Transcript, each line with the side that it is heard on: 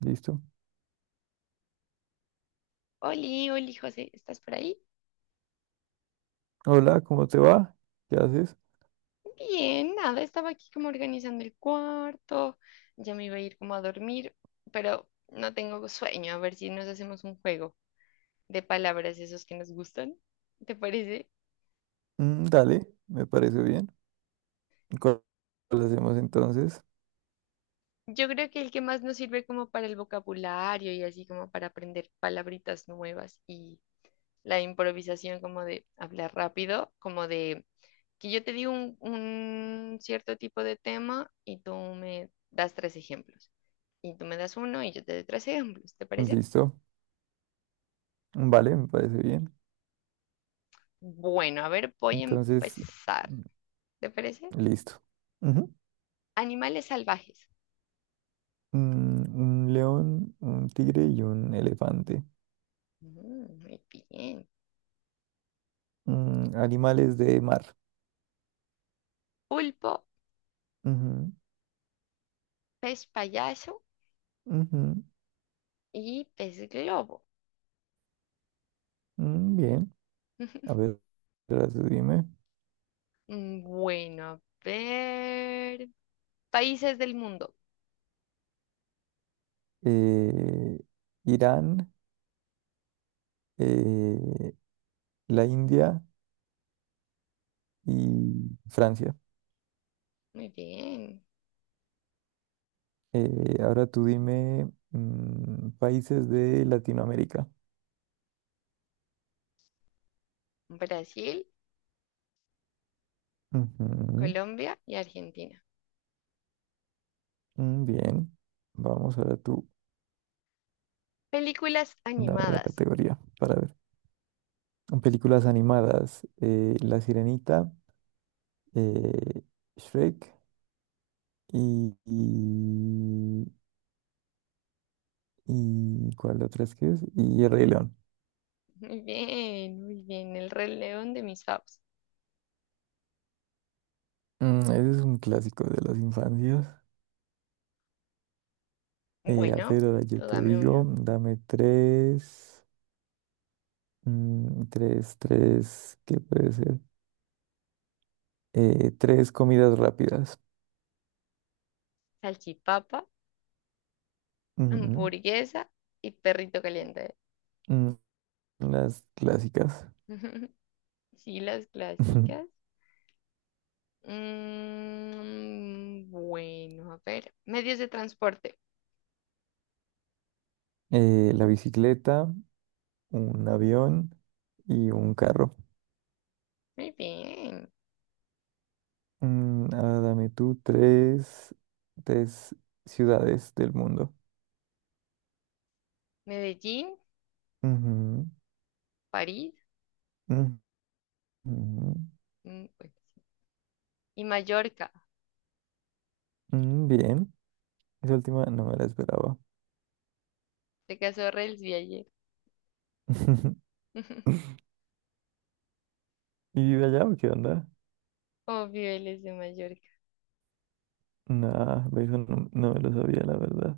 right: Listo.
left: Oli, Oli, José, ¿estás por ahí?
right: Hola, ¿cómo te va? ¿Qué haces?
left: Bien, nada, estaba aquí como organizando el cuarto, ya me iba a ir como a dormir, pero no tengo sueño, a ver si nos hacemos un juego de palabras esos que nos gustan, ¿te parece?
right: Dale, me parece bien. ¿Cuál ¿Cuál hacemos entonces?
left: Yo creo que el que más nos sirve como para el vocabulario y así como para aprender palabritas nuevas y la improvisación como de hablar rápido, como de que yo te digo un cierto tipo de tema y tú me das tres ejemplos. Y tú me das uno y yo te doy tres ejemplos, ¿te parece?
right: Listo. Vale, me parece bien.
left: Bueno, a ver, voy a
right: Entonces,
left: empezar,
right: mm,
left: ¿te parece?
right: listo. Ujú.
left: Animales salvajes.
right: Un león, un tigre y un elefante.
left: Mm, muy bien.
right: Animales de mar.
left: Pulpo, pez payaso
right: Ujú, ujú,
left: y pez globo.
right: mm, bien. A ver, ahora tú dime.
left: Bueno, a ver. Países del mundo.
right: Eh, Irán, eh, la India y Francia.
left: Muy bien.
right: Ahora tú dime, países de Latinoamérica.
left: Brasil,
right: Ujú,
left: Colombia y Argentina.
right: mm, bien. Vamos, ahora tú
left: Películas
right: dame la
left: animadas.
right: categoría para ver. Películas animadas. La Sirenita, eh, Shrek y, y, ¿cuál otra es que es? Y El Rey León.
left: Muy bien, muy bien. El Rey León de mis faves.
right: Ese es un clásico de las infancias. A
left: Bueno,
right: ver, ahora yo
left: tú
right: te
left: dame
right: digo,
left: una.
right: dame tres, tres, ¿qué puede ser? Tres comidas rápidas.
left: Salchipapa,
right: Ujú.
left: hamburguesa y perrito caliente.
right: Mm, Las clásicas.
left: Sí, las
right: Ujú.
left: clásicas. Bueno, a ver. Medios de transporte.
right: La bicicleta, un avión y un carro.
left: Muy bien.
right: Dame tú tres, tres ciudades del mundo.
left: Medellín,
right: Ujú,
left: París,
right: ujú, ujú.
left: mm, bueno, sí, y Mallorca.
right: Bien, esa última no me la esperaba.
left: Se casó Rels de ayer.
right: ¿Y vive allá o qué onda?
left: Obvio, él es de Mallorca.
right: Nah, eso no, no me lo sabía, la verdad.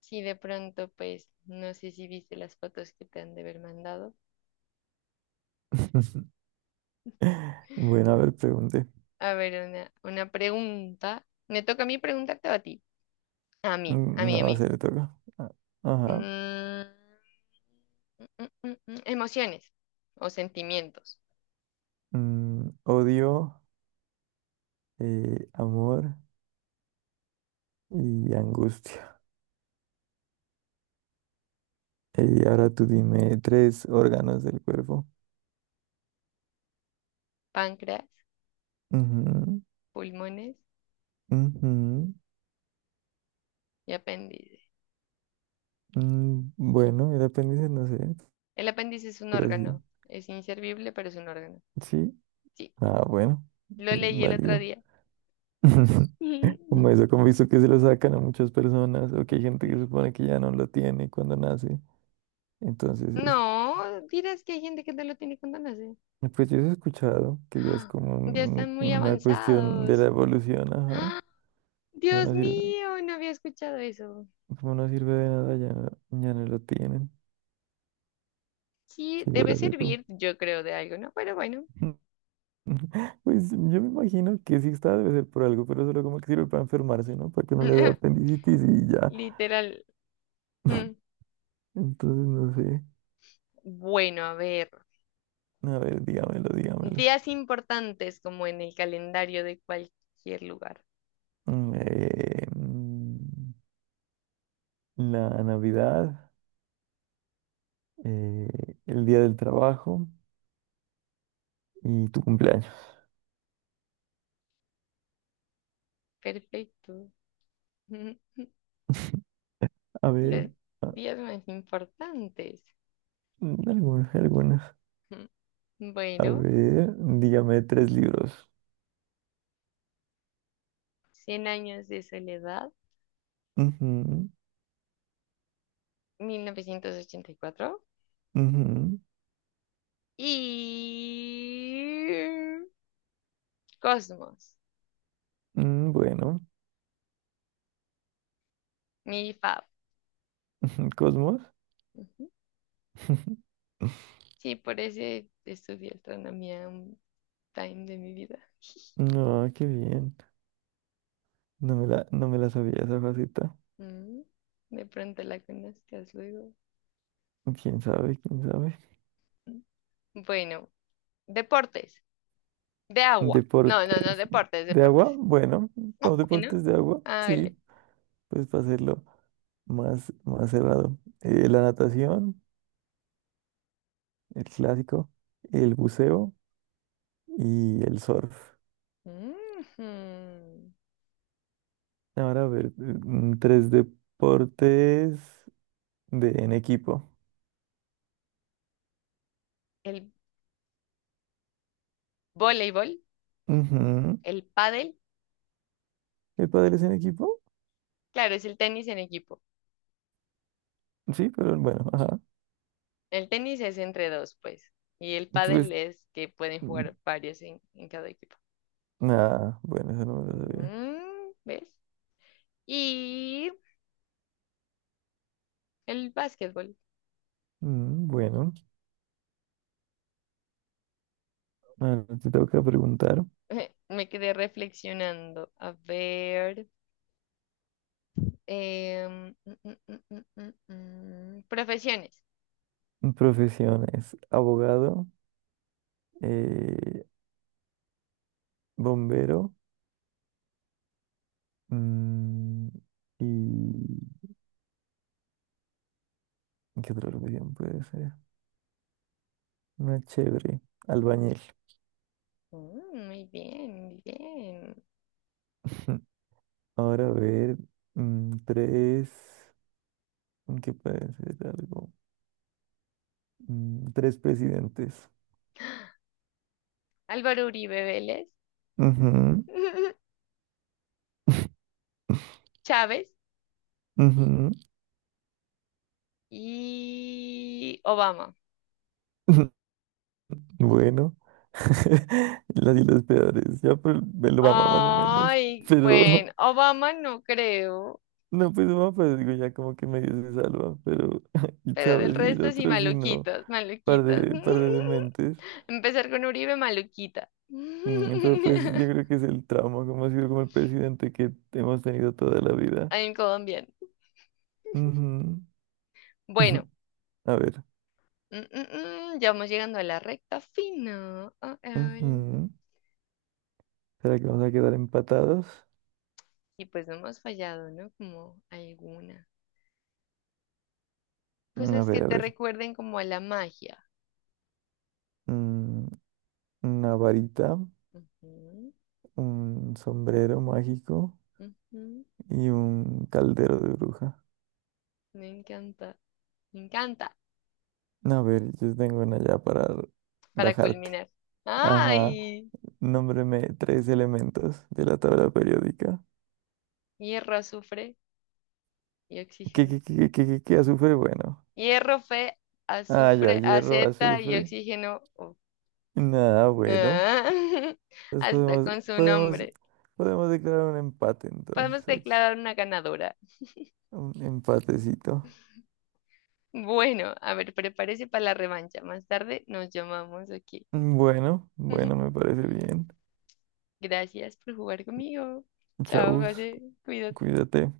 left: Sí, de pronto, pues, no sé si viste las fotos que te han de haber mandado.
right: Bueno, a ver, pregunte.
left: A ver, una pregunta. Me toca a mí preguntarte o a ti. A mí, a mí, a
right: No,
left: mí.
right: se le toca. Ah, ajá.
left: Mm, mm, Emociones o sentimientos.
right: Odio, amor y angustia. Y ahora tú dime tres órganos del cuerpo.
left: Páncreas,
right: Ujú,
left: pulmones
right: ujú,
left: y apéndice.
right: mm, bueno, el apéndice no sé,
left: El apéndice es un
right: pero sí.
left: órgano. Es inservible, pero es un órgano.
right: Sí.
left: Sí,
right: Ah, bueno,
left: lo
right: es
left: leí el otro
right: válido.
left: día.
right: Como eso, como he visto que se lo sacan a muchas personas o que hay gente que supone que ya no lo tiene cuando nace. Entonces eso.
left: No, dirás que hay gente que no lo tiene cuando nace.
right: Pues yo sí he escuchado que ya es
left: ¡Ah!
right: como
left: Ya
right: un-
left: están muy
right: una cuestión de la
left: avanzados.
right: evolución, ajá.
left: ¡Ah!
right: Como
left: Dios
right: no sirve,
left: mío, no había escuchado eso.
right: como no sirve de nada, ya, no- ya no lo tienen.
left: Sí, debe
right: Figúrate tú.
left: servir, yo creo, de algo, ¿no? Pero bueno,
right: Pues yo me imagino que sí está, debe ser por algo, pero solo como que sirve para enfermarse, ¿no? Para que no le dé apendicitis y ya.
left: literal. Mm.
right: Entonces no sé.
left: Bueno, a ver,
right: A ver, dígamelo, dígamelo.
left: días importantes como en el calendario de cualquier lugar.
right: Mm, eh, mm, la Navidad, eh, el Día del Trabajo y tu cumpleaños.
left: Perfecto.
right: A ver.
left: Los días más importantes.
right: Algunas, algunas. A
left: Bueno,
right: ver, dígame tres libros.
left: Cien años de soledad,
right: Ujú,
left: 1984
right: ujú.
left: y Cosmos,
right: Bueno,
left: mi fab.
right: Cosmos.
left: Ujú. Sí, por ese estudié astronomía un time de mi vida.
right: No, qué bien. No me la sabía esa faceta.
left: Mm, De pronto la conozcas luego.
right: ¿Quién sabe? ¿Quién sabe?
left: Mm. Bueno. Deportes. De agua. No, no, no,
right: Deportes
left: deportes,
right: de agua.
left: deportes.
right: Bueno, no,
left: Oh, bueno,
right: deportes de agua.
left: hágale.
right: Sí, pues para hacerlo más cerrado. La natación, el clásico, el buceo y el surf.
left: Ujú.
right: Ahora a ver, tres deportes de en equipo.
left: El voleibol,
right: Ujú.
left: el pádel,
right: ¿El pádel es en equipo?
left: claro, es el tenis en equipo.
right: Sí, pero bueno, ajá.
left: El tenis es entre dos, pues. Y el pádel
right: Entonces,
left: es que pueden
right: mm,
left: jugar varios en cada equipo.
right: bueno, eso no me lo sabía.
left: Mm, ¿ves? Y el básquetbol.
right: Bueno, ahora te toca preguntar.
left: Me quedé reflexionando. A ver. em, mm, mm, mm, mm, mm, Profesiones.
right: Profesiones, abogado, eh, bombero, mm, y ¿qué otra profesión puede ser? Una chévere, albañil.
left: Mm, muy bien, muy bien.
right: Ahora a ver, tres. Que puede ser algo. Tres presidentes.
left: Álvaro Uribe Vélez,
right: Ujú,
left: Chávez
right: ujú.
left: y Obama.
right: Bueno, las y los peores, ya pues me lo mama más o menos,
left: Ay,
right: pero
left: bueno, Obama no creo,
right: no, pues mamá, pues digo, ya como que medio se salva, pero
left: pero
right: sabes,
left: del
right: y el
left: resto sí,
right: otro sí no,
left: maluquitas, maluquitas.
right: par de dementes.
left: Empezar con Uribe, maluquita.
right: Pero pues yo creo que es el trauma, como ha sido como el presidente que hemos tenido toda la vida.
left: En Colombia.
right: Ujú.
left: Bueno,
right: A ver,
left: ya vamos llegando a la recta final.
right: ujú. ¿Será que vamos a quedar empatados?
left: Y pues no hemos fallado, ¿no? Como alguna.
right: A
left: Cosas que
right: ver, a
left: te
right: ver,
left: recuerden como a la magia.
right: mm, una varita,
left: Ujú,
right: un sombrero mágico
left: ujú.
right: y un caldero de bruja.
left: Me encanta, me encanta.
right: No, a ver, yo tengo una ya para
left: Para
right: rajarte.
left: culminar.
right: Ajá.
left: ¡Ay!
right: Nómbreme tres elementos de la tabla periódica.
left: Hierro, azufre y
right: ¿Qué,
left: oxígeno.
right: qué, qué, qué, qué, qué, qué? ¿Azufre? Bueno.
left: Hierro, fe,
right: Ah, ya,
left: azufre,
right: hierro,
left: aceta y
right: azufre.
left: oxígeno. Oh.
right: Nada, bueno.
left: Ah,
right: Entonces
left: hasta con su nombre.
right: podemos declarar un empate
left: Podemos
right: entonces aquí.
left: declarar una ganadora.
right: Un empatecito.
left: Bueno, a ver, prepárese para la revancha. Más tarde nos llamamos aquí.
right: Bueno, bueno, me parece bien.
left: Gracias por jugar conmigo. Chao,
right: Chau.
left: José. Cuídate.
right: Cuídate.